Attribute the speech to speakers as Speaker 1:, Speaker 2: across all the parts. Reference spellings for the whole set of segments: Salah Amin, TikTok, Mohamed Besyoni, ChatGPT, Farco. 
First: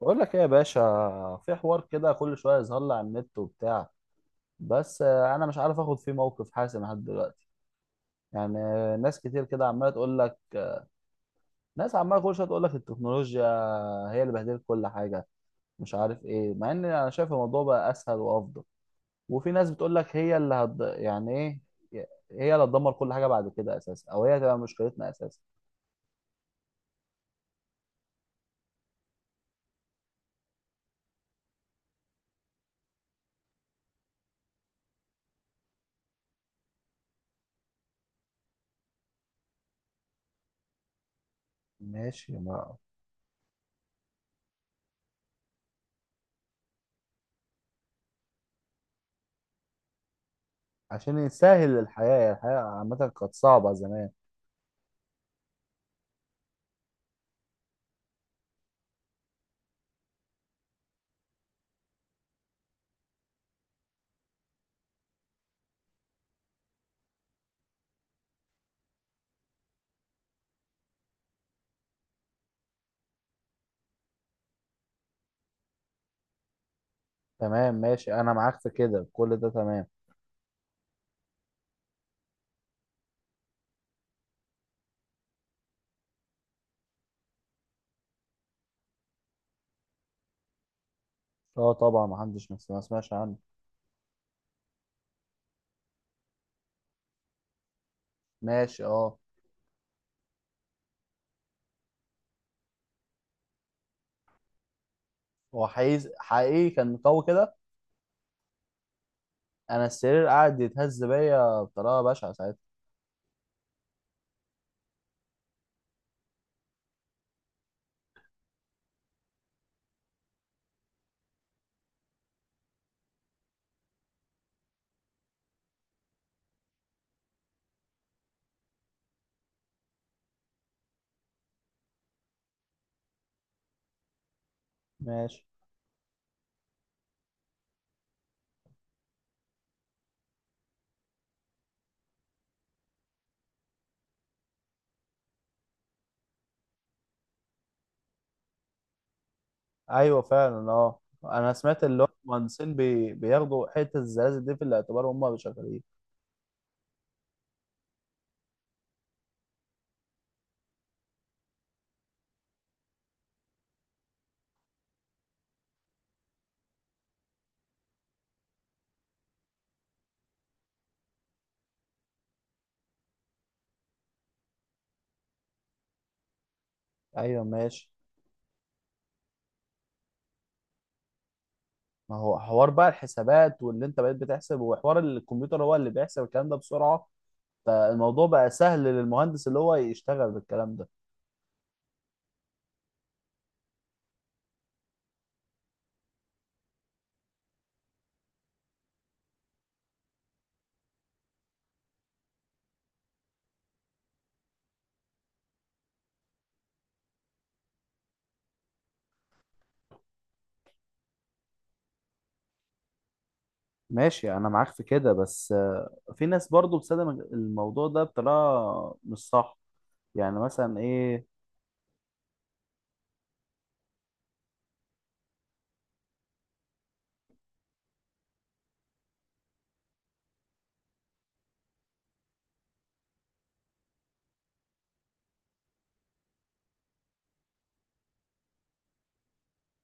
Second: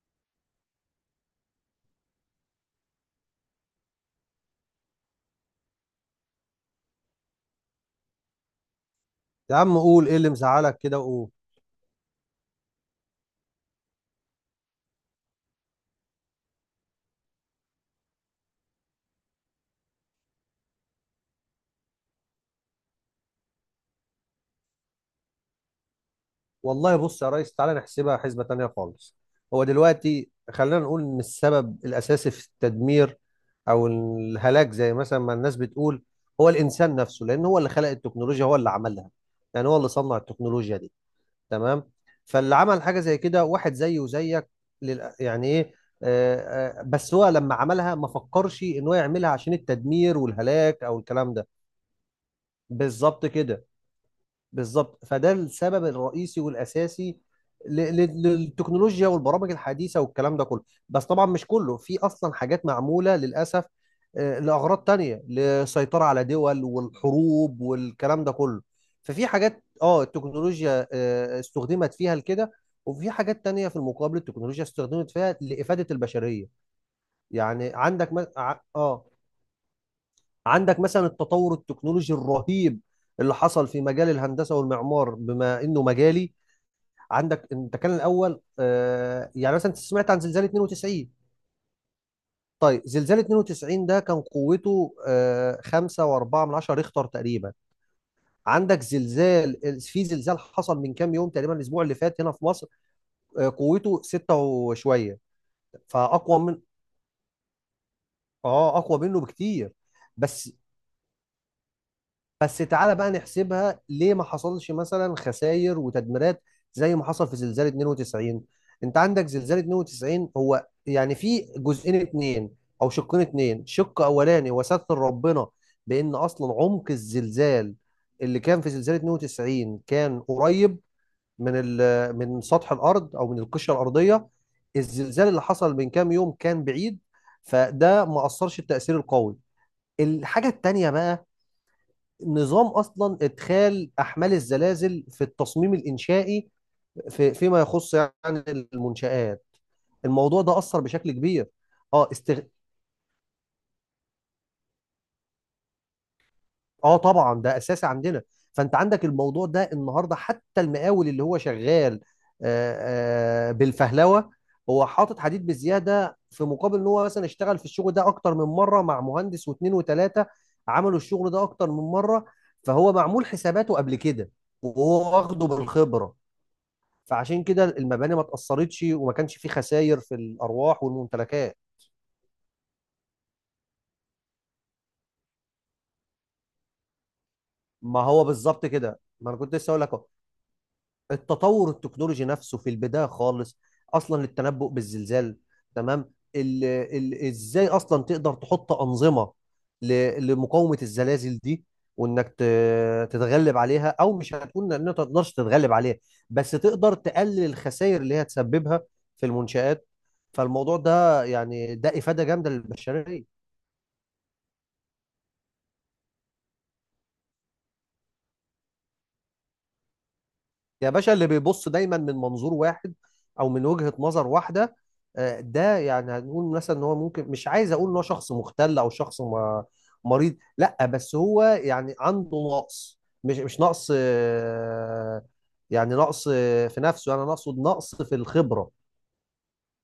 Speaker 1: بقول لك ايه يا باشا؟ في حوار كده كل شويه يظهر لي على النت وبتاع. بس انا مش عارف اخد فيه موقف حاسم لحد دلوقتي. يعني ناس كتير
Speaker 2: يا
Speaker 1: كده
Speaker 2: عم
Speaker 1: عماله
Speaker 2: قول ايه
Speaker 1: تقول
Speaker 2: اللي
Speaker 1: لك.
Speaker 2: مزعلك كده وقول.
Speaker 1: ناس عماله كل شويه تقول لك التكنولوجيا هي اللي بهدلت كل حاجه، مش عارف ايه. مع ان انا شايف الموضوع بقى اسهل وافضل. وفي ناس بتقول لك يعني ايه، هي اللي هتدمر كل حاجه بعد كده اساسا، او هي هتبقى مشكلتنا اساسا.
Speaker 2: والله بص يا ريس، تعالى نحسبها حسبة تانية خالص. هو دلوقتي خلينا نقول ان السبب الاساسي في التدمير او الهلاك زي مثلا ما الناس بتقول هو الانسان نفسه، لان هو اللي خلق التكنولوجيا، هو اللي عملها. يعني هو اللي صنع التكنولوجيا دي، تمام.
Speaker 1: ماشي
Speaker 2: فاللي
Speaker 1: ما.
Speaker 2: عمل حاجة زي كده واحد زيه وزيك. لل... يعني ايه آه، آه، بس هو لما عملها ما فكرش ان هو يعملها عشان التدمير والهلاك او
Speaker 1: عشان
Speaker 2: الكلام ده.
Speaker 1: يسهل الحياه. الحياه عامه
Speaker 2: بالظبط
Speaker 1: كانت
Speaker 2: كده.
Speaker 1: صعبه زمان.
Speaker 2: بالظبط، فده السبب الرئيسي والاساسي للتكنولوجيا والبرامج الحديثه والكلام ده كله. بس طبعا مش كله، في اصلا حاجات معموله للاسف لاغراض تانية، للسيطره على دول والحروب والكلام ده كله. ففي حاجات اه التكنولوجيا استخدمت فيها لكده، وفي حاجات تانية في المقابل التكنولوجيا استخدمت فيها لإفادة البشرية. يعني
Speaker 1: تمام،
Speaker 2: عندك
Speaker 1: ماشي،
Speaker 2: م...
Speaker 1: انا
Speaker 2: ع-
Speaker 1: معاك في
Speaker 2: اه
Speaker 1: كده، كل ده تمام.
Speaker 2: عندك مثلا التطور التكنولوجي الرهيب اللي حصل في مجال الهندسه والمعمار، بما انه مجالي. عندك انت كان الاول يعني مثلا انت سمعت عن زلزال 92.
Speaker 1: اه طبعا، ما حدش ما
Speaker 2: طيب
Speaker 1: سمعش
Speaker 2: زلزال
Speaker 1: عنه.
Speaker 2: 92 ده كان قوته 5.4 من 10 ريختر تقريبا. عندك
Speaker 1: ماشي، اه.
Speaker 2: زلزال، في زلزال حصل من كام يوم تقريبا الاسبوع اللي فات هنا في مصر، قوته 6 وشويه.
Speaker 1: هو حقيقي
Speaker 2: فاقوى من،
Speaker 1: حقيقي كان قوي كده.
Speaker 2: اه اقوى منه بكتير.
Speaker 1: انا السرير
Speaker 2: بس
Speaker 1: قاعد يتهز بيا بطريقه بشعه ساعتها.
Speaker 2: بس تعالى بقى نحسبها، ليه ما حصلش مثلا خسائر وتدميرات زي ما حصل في زلزال 92؟ انت عندك زلزال 92 هو يعني في جزئين اتنين او شقين اتنين. شق اولاني، وستر ربنا، بان اصلا عمق الزلزال اللي كان في زلزال 92 كان قريب من من سطح الارض او من القشره الارضيه. الزلزال اللي
Speaker 1: ماشي.
Speaker 2: حصل من كام يوم كان بعيد، فده ما اثرش التاثير القوي. الحاجه التانيه بقى، نظام اصلا ادخال احمال الزلازل في التصميم الانشائي في فيما يخص يعني المنشآت.
Speaker 1: ايوه
Speaker 2: الموضوع ده
Speaker 1: فعلا،
Speaker 2: اثر
Speaker 1: اه،
Speaker 2: بشكل كبير.
Speaker 1: انا سمعت اللي هو
Speaker 2: اه استغ...
Speaker 1: المهندسين بياخدوا حته الزلازل دي في الاعتبار وهم شغالين.
Speaker 2: اه طبعا ده اساسي عندنا. فانت عندك الموضوع ده النهارده حتى المقاول اللي هو شغال بالفهلوه، هو حاطط حديد بزياده في مقابل ان هو مثلا اشتغل في الشغل ده اكتر من مره مع مهندس واثنين وثلاثه عملوا الشغل ده اكتر من مره، فهو معمول حساباته قبل كده وهو واخده بالخبره.
Speaker 1: ايوه
Speaker 2: فعشان كده
Speaker 1: ماشي.
Speaker 2: المباني ما اتأثرتش وما كانش في خسائر في الأرواح والممتلكات.
Speaker 1: ما هو حوار بقى الحسابات، واللي انت بقيت بتحسب وحوار الكمبيوتر هو اللي بيحسب الكلام ده بسرعه،
Speaker 2: ما هو
Speaker 1: فالموضوع بقى
Speaker 2: بالظبط
Speaker 1: سهل
Speaker 2: كده، ما أنا
Speaker 1: للمهندس
Speaker 2: كنت
Speaker 1: اللي
Speaker 2: لسه
Speaker 1: هو
Speaker 2: أقول لك أهو.
Speaker 1: يشتغل بالكلام ده.
Speaker 2: التطور التكنولوجي نفسه في البداية خالص أصلا للتنبؤ بالزلزال، تمام. ال إزاي أصلا تقدر تحط أنظمة لمقاومة الزلازل دي، وإنك تتغلب عليها، أو مش هتكون إن أنت ما تقدرش تتغلب عليها، بس تقدر تقلل الخسائر اللي هي تسببها في المنشآت. فالموضوع ده يعني ده إفادة جامدة للبشرية.
Speaker 1: ماشي انا معاك في كده، بس في ناس برضو بتستخدم الموضوع ده بطريقه مش صح. يعني مثلا
Speaker 2: يا باشا،
Speaker 1: ايه؟
Speaker 2: اللي بيبص دايما من منظور واحد او من وجهة نظر واحده، ده يعني هنقول مثلا ان هو ممكن، مش عايز اقول ان هو شخص مختل او شخص مريض، لا، بس هو يعني عنده نقص. مش مش نقص آه، يعني نقص في نفسه، انا اقصد نقص في الخبره.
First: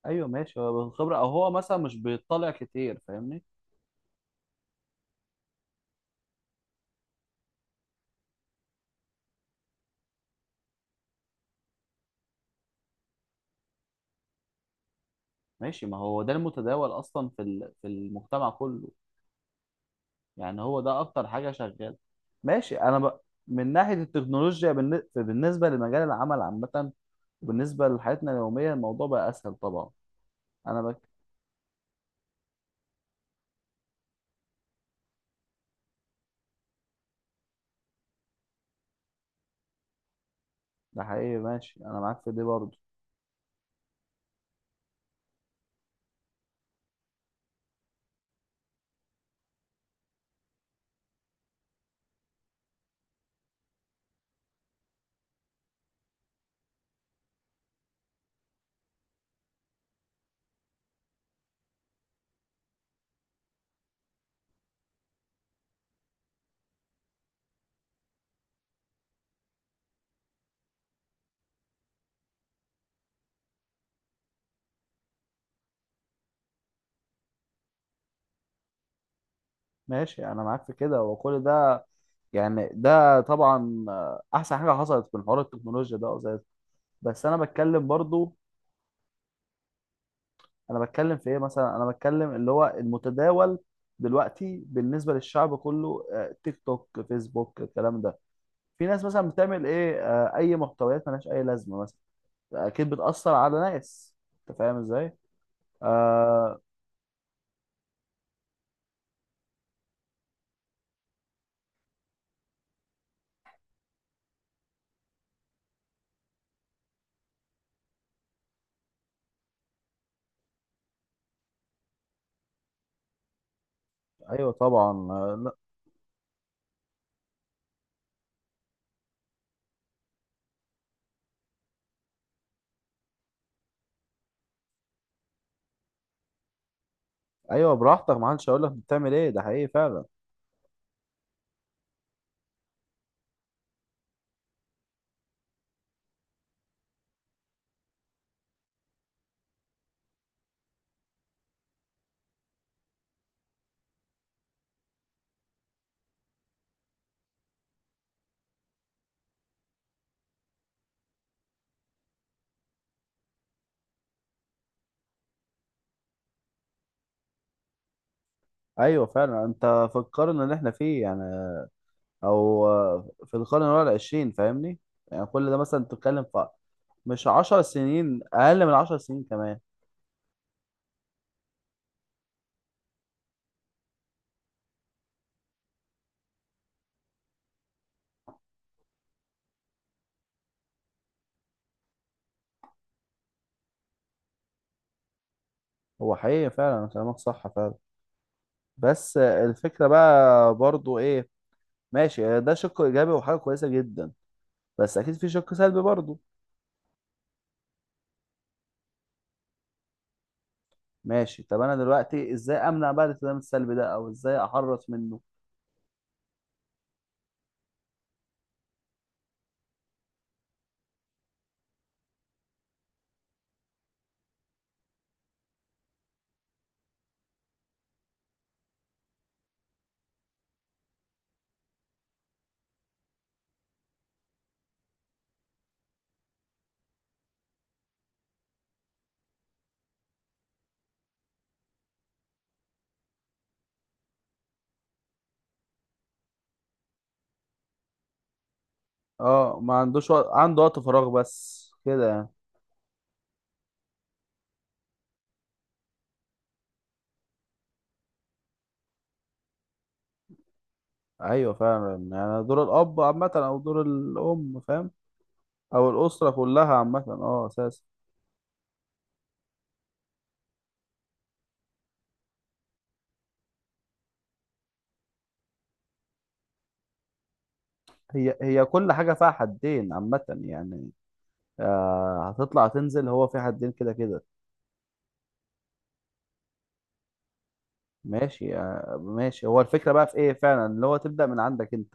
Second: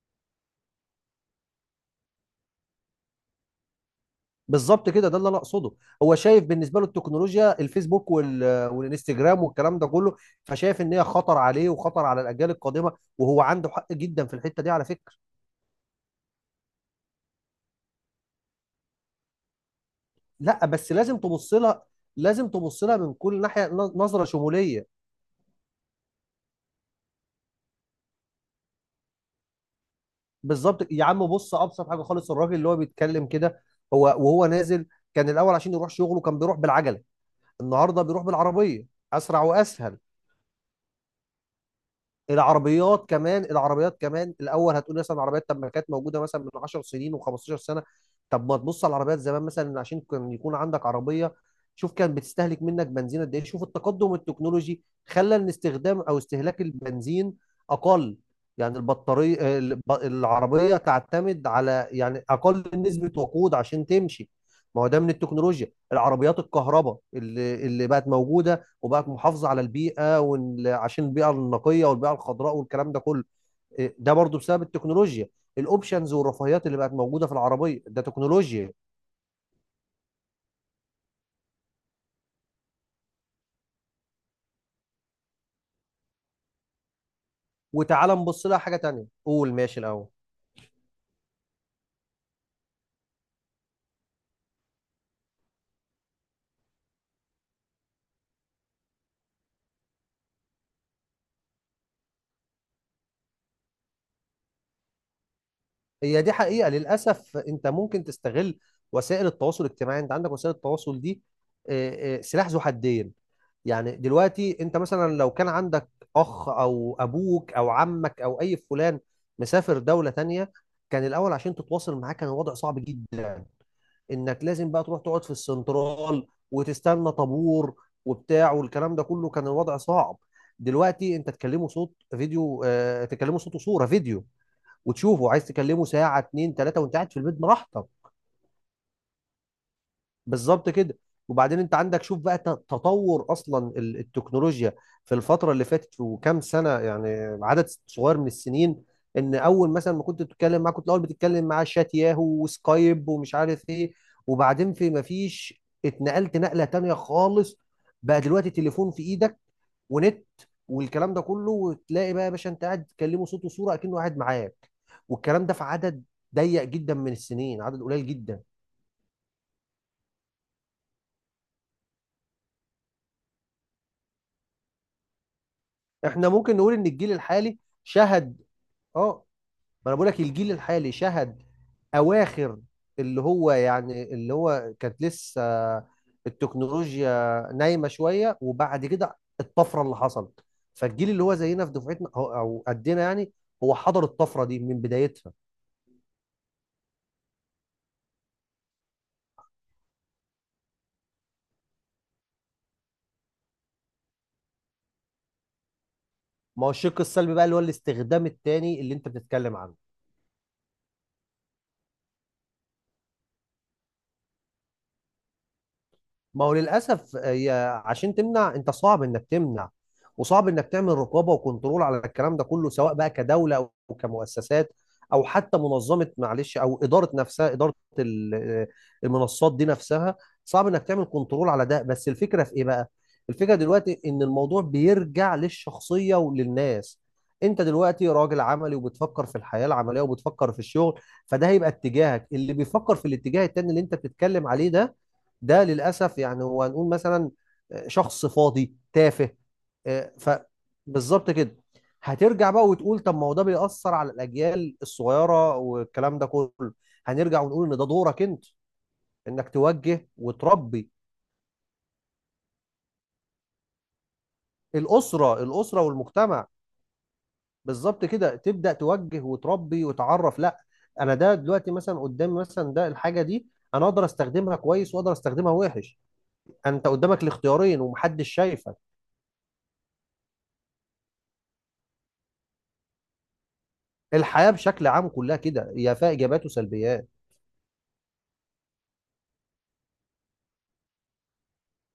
Speaker 1: ايوه ماشي، هو بالخبره، او هو مثلا مش بيطلع كتير، فاهمني؟
Speaker 2: بالظبط كده، ده اللي انا اقصده. هو شايف بالنسبه له التكنولوجيا، الفيسبوك والانستجرام والكلام ده كله، فشايف ان هي خطر عليه وخطر على الاجيال القادمه، وهو عنده حق جدا في الحته دي على فكره.
Speaker 1: ماشي، ما هو ده المتداول اصلا في المجتمع كله. يعني
Speaker 2: لا
Speaker 1: هو
Speaker 2: بس
Speaker 1: ده
Speaker 2: لازم
Speaker 1: اكتر حاجه
Speaker 2: تبص لها،
Speaker 1: شغاله.
Speaker 2: لازم
Speaker 1: ماشي،
Speaker 2: تبص لها من كل ناحيه،
Speaker 1: من ناحيه
Speaker 2: نظره
Speaker 1: التكنولوجيا
Speaker 2: شموليه.
Speaker 1: بالنسبه لمجال العمل عامه، وبالنسبه لحياتنا اليوميه الموضوع بقى اسهل طبعا. انا
Speaker 2: بالظبط
Speaker 1: بك.
Speaker 2: يا عم، بص، ابسط حاجه خالص الراجل اللي هو بيتكلم كده، هو وهو نازل، كان الاول عشان يروح شغله كان بيروح بالعجله، النهارده بيروح بالعربيه، اسرع واسهل.
Speaker 1: ده حقيقي، ماشي، انا معاك في دي برضه.
Speaker 2: العربيات كمان، العربيات كمان الاول هتقول مثلا العربيات، طب ما كانت موجوده مثلا من 10 سنين و15 سنه، طب ما تبص على العربيات زمان مثلا عشان كان يكون عندك عربيه. شوف كان بتستهلك منك بنزين قد ايه، شوف التقدم التكنولوجي خلى ان استخدام او استهلاك البنزين اقل. يعني البطاريه، العربيه تعتمد على يعني اقل نسبه وقود عشان تمشي. ما هو ده من التكنولوجيا، العربيات الكهرباء اللي بقت موجوده وبقت محافظه على البيئه عشان البيئه النقيه والبيئه الخضراء والكلام ده كله. ده برضو بسبب التكنولوجيا. الاوبشنز والرفاهيات اللي بقت موجوده في العربيه ده تكنولوجيا.
Speaker 1: ماشي انا معاك في كده وكل ده. يعني ده طبعا احسن حاجه حصلت من حوار التكنولوجيا ده، زي. بس انا بتكلم
Speaker 2: وتعالى
Speaker 1: برضو.
Speaker 2: نبص لها حاجه تانية، قول ماشي الاول.
Speaker 1: انا بتكلم في ايه مثلا؟ انا بتكلم اللي هو المتداول دلوقتي بالنسبه للشعب كله، تيك توك، فيسبوك، الكلام ده. في ناس مثلا بتعمل ايه؟ اي محتويات ملهاش اي لازمه مثلا. اكيد بتاثر على ناس، انت فاهم ازاي.
Speaker 2: هي دي
Speaker 1: آه.
Speaker 2: حقيقه، للاسف انت ممكن تستغل وسائل التواصل الاجتماعي. انت عندك وسائل التواصل دي إيه، إيه، سلاح ذو حدين. يعني دلوقتي انت مثلا لو كان عندك اخ او ابوك او عمك او اي فلان مسافر دوله تانية، كان الاول عشان تتواصل معاه كان الوضع صعب جدا، انك
Speaker 1: ايوه
Speaker 2: لازم بقى تروح
Speaker 1: طبعا.
Speaker 2: تقعد في
Speaker 1: لا.
Speaker 2: السنترال وتستنى طابور وبتاع والكلام ده كله، كان الوضع صعب. دلوقتي انت تكلمه صوت فيديو، آه تكلمه صوت وصوره فيديو وتشوفه، عايز تكلمه ساعه اتنين تلاته وانت قاعد في البيت
Speaker 1: ايوه
Speaker 2: براحتك.
Speaker 1: براحتك، ما حدش هيقول لك بتعمل ايه، ده حقيقي فعلا.
Speaker 2: بالظبط كده. وبعدين انت عندك شوف بقى تطور اصلا التكنولوجيا في الفتره اللي فاتت وكام سنه، يعني عدد صغير من السنين. ان اول مثلا ما كنت بتتكلم معاه كنت الاول بتتكلم معاه شات ياهو وسكايب ومش عارف ايه، وبعدين في ما فيش اتنقلت نقله تانية خالص. بقى دلوقتي تليفون في ايدك ونت والكلام ده كله، وتلاقي بقى يا باشا انت قاعد تكلمه صوت وصوره اكنه قاعد معاك. والكلام ده في عدد ضيق جدا من السنين، عدد قليل جدا.
Speaker 1: ايوه فعلا. انت في القرن اللي احنا فيه يعني، او في القرن اللي هو العشرين، فاهمني؟ يعني كل ده مثلا تتكلم
Speaker 2: احنا
Speaker 1: في،
Speaker 2: ممكن نقول ان الجيل
Speaker 1: مش
Speaker 2: الحالي
Speaker 1: عشر سنين،
Speaker 2: شهد،
Speaker 1: اقل من عشر سنين
Speaker 2: اه،
Speaker 1: كمان.
Speaker 2: ما انا بقول لك الجيل الحالي شهد اواخر اللي هو يعني اللي هو كانت لسه التكنولوجيا نايمه شويه، وبعد كده الطفره اللي حصلت. فالجيل اللي هو زينا في دفعتنا او أو قدنا يعني، هو حضر الطفره دي من بدايتها.
Speaker 1: هو حقيقي فعلا كلامك صح فعلا. بس الفكرة بقى برضو ايه؟ ماشي ده شق ايجابي وحاجة كويسة جدا، بس اكيد في شق سلبي برضو.
Speaker 2: ما هو الشق السلبي بقى اللي هو الاستخدام التاني اللي انت بتتكلم عنه.
Speaker 1: ماشي، طب انا دلوقتي ازاي امنع بقى الالتزام السلبي ده، او ازاي احرص منه؟
Speaker 2: ما هو للاسف هي، عشان تمنع، انت صعب انك تمنع. وصعب انك تعمل رقابه وكنترول على الكلام ده كله، سواء بقى كدوله او كمؤسسات، او حتى منظمه، معلش، او اداره نفسها، اداره المنصات دي نفسها. صعب انك تعمل كنترول على ده، بس الفكره في ايه بقى؟ الفكره دلوقتي ان الموضوع بيرجع للشخصيه وللناس. انت دلوقتي راجل عملي وبتفكر في الحياه العمليه وبتفكر في الشغل، فده هيبقى اتجاهك. اللي بيفكر في الاتجاه التاني اللي انت بتتكلم عليه ده، ده للاسف يعني هو هنقول مثلا شخص فاضي تافه.
Speaker 1: اه، ما عندوش
Speaker 2: آه،
Speaker 1: وقت،
Speaker 2: ف
Speaker 1: عنده وقت فراغ
Speaker 2: بالظبط كده.
Speaker 1: بس كده يعني.
Speaker 2: هترجع بقى وتقول طب ما هو ده بيأثر على الأجيال الصغيرة والكلام ده كله. هنرجع ونقول إن ده دورك أنت، إنك توجه وتربي.
Speaker 1: ايوه فعلا، يعني دور الاب عامه، او دور الام، فاهم؟
Speaker 2: الأسرة
Speaker 1: او الاسره
Speaker 2: والمجتمع.
Speaker 1: كلها عامه، اه، اساسا.
Speaker 2: بالظبط كده، تبدأ توجه وتربي وتعرف لا، أنا ده دلوقتي مثلا قدامي مثلا ده الحاجة دي، أنا أقدر أستخدمها كويس وأقدر أستخدمها وحش. أنت قدامك الاختيارين ومحدش
Speaker 1: هي هي
Speaker 2: شايفك.
Speaker 1: كل حاجه فيها حدين عامه يعني. آه، هتطلع تنزل، هو في حدين كده كده.
Speaker 2: الحياة بشكل عام كلها كده، هي فيها إيجابيات وسلبيات.
Speaker 1: ماشي، آه ماشي. هو الفكره بقى في ايه فعلا؟ اللي هو تبدا من عندك انت،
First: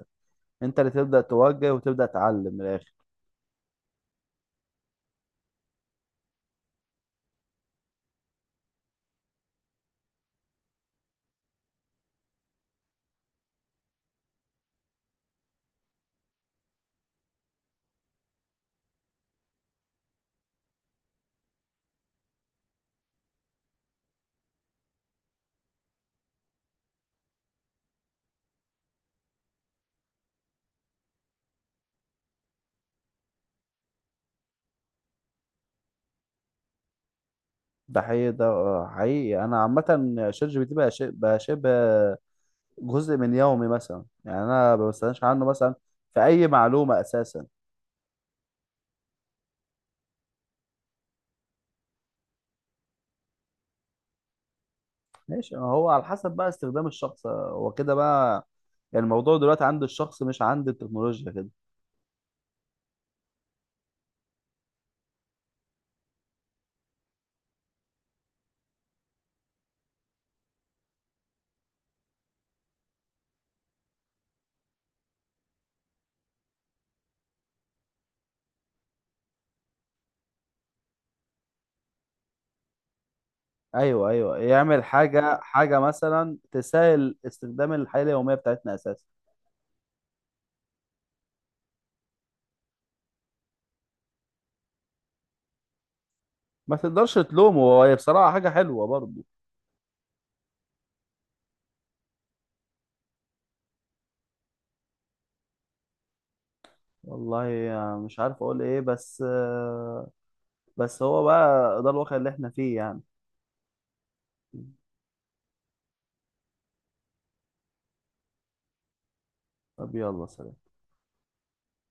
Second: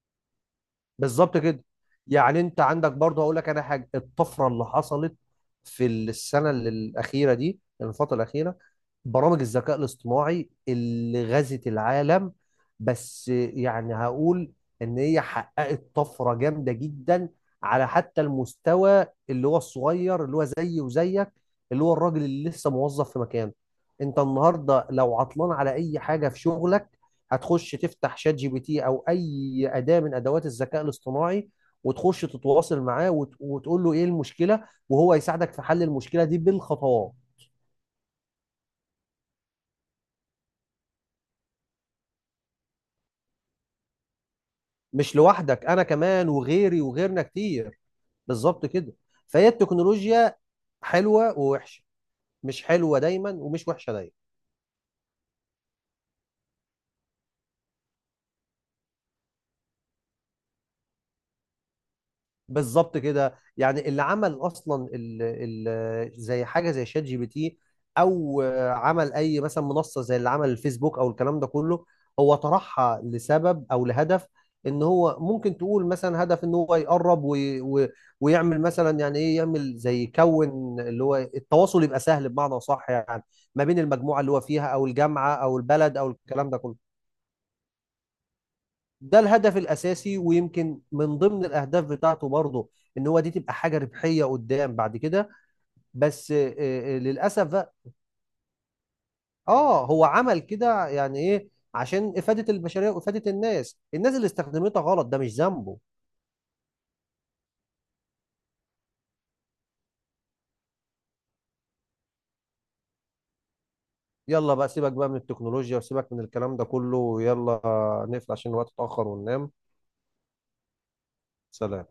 Speaker 1: انت اللي تبدا
Speaker 2: بالظبط كده.
Speaker 1: توجه وتبدا
Speaker 2: يعني
Speaker 1: تعلم،
Speaker 2: أنت
Speaker 1: من
Speaker 2: عندك
Speaker 1: الاخر.
Speaker 2: برضه هقول لك أنا حاجة، الطفرة اللي حصلت في السنة الأخيرة دي، الفترة الأخيرة، برامج الذكاء الاصطناعي اللي غزت العالم. بس يعني هقول إن هي حققت طفرة جامدة جدا على حتى المستوى اللي هو الصغير اللي هو زيي وزيك، اللي هو الراجل اللي لسه موظف في مكانه. أنت النهاردة لو عطلان على أي حاجة في شغلك هتخش تفتح شات جي بي تي او اي اداه من ادوات الذكاء الاصطناعي، وتخش تتواصل معاه وتقول له ايه المشكله وهو يساعدك في حل المشكله دي بالخطوات.
Speaker 1: ده حقيقي، ده حقيقي. انا عامه شات جي بي تي بقى بقى شبه جزء من يومي مثلا يعني، انا ما
Speaker 2: مش
Speaker 1: بستغناش عنه
Speaker 2: لوحدك،
Speaker 1: مثلا
Speaker 2: انا
Speaker 1: في
Speaker 2: كمان
Speaker 1: اي
Speaker 2: وغيري
Speaker 1: معلومه
Speaker 2: وغيرنا
Speaker 1: اساسا.
Speaker 2: كتير. بالظبط كده. فهي التكنولوجيا حلوه ووحشه، مش حلوه دايما ومش وحشه دايما.
Speaker 1: ماشي، هو على حسب بقى استخدام الشخص، هو كده بقى. يعني الموضوع دلوقتي عند الشخص، مش عند التكنولوجيا كده.
Speaker 2: بالظبط كده. يعني اللي عمل اصلا ال زي حاجه زي شات جي بي تي، او عمل اي مثلا منصه زي اللي عمل الفيسبوك او الكلام ده كله، هو طرحها لسبب او لهدف. ان هو ممكن تقول مثلا هدف، ان هو يقرب ويعمل مثلا يعني ايه، يعمل زي يكون اللي هو التواصل يبقى سهل بمعنى صح يعني ما بين
Speaker 1: ايوه
Speaker 2: المجموعه اللي
Speaker 1: ايوه،
Speaker 2: هو فيها
Speaker 1: يعمل
Speaker 2: او الجامعه
Speaker 1: حاجه
Speaker 2: او
Speaker 1: حاجه
Speaker 2: البلد او
Speaker 1: مثلا
Speaker 2: الكلام ده كله.
Speaker 1: تسهل استخدام الحياه اليوميه بتاعتنا اساسا.
Speaker 2: ده الهدف الاساسي، ويمكن من ضمن الاهداف بتاعته برضه ان هو دي تبقى حاجه ربحيه قدام بعد كده، بس
Speaker 1: ما تقدرش
Speaker 2: للاسف
Speaker 1: تلومه،
Speaker 2: بقى،
Speaker 1: هو بصراحه حاجه حلوه برضه.
Speaker 2: اه هو عمل كده يعني ايه، عشان افاده البشريه وافاده الناس. الناس اللي استخدمتها غلط ده مش ذنبه.
Speaker 1: والله مش عارف اقول ايه، بس بس هو بقى ده الواقع اللي احنا فيه يعني.
Speaker 2: يلا بقى سيبك بقى من التكنولوجيا وسيبك من الكلام ده كله، يلا نقفل عشان الوقت اتاخر وننام.
Speaker 1: طب يلا، سلام.
Speaker 2: سلام.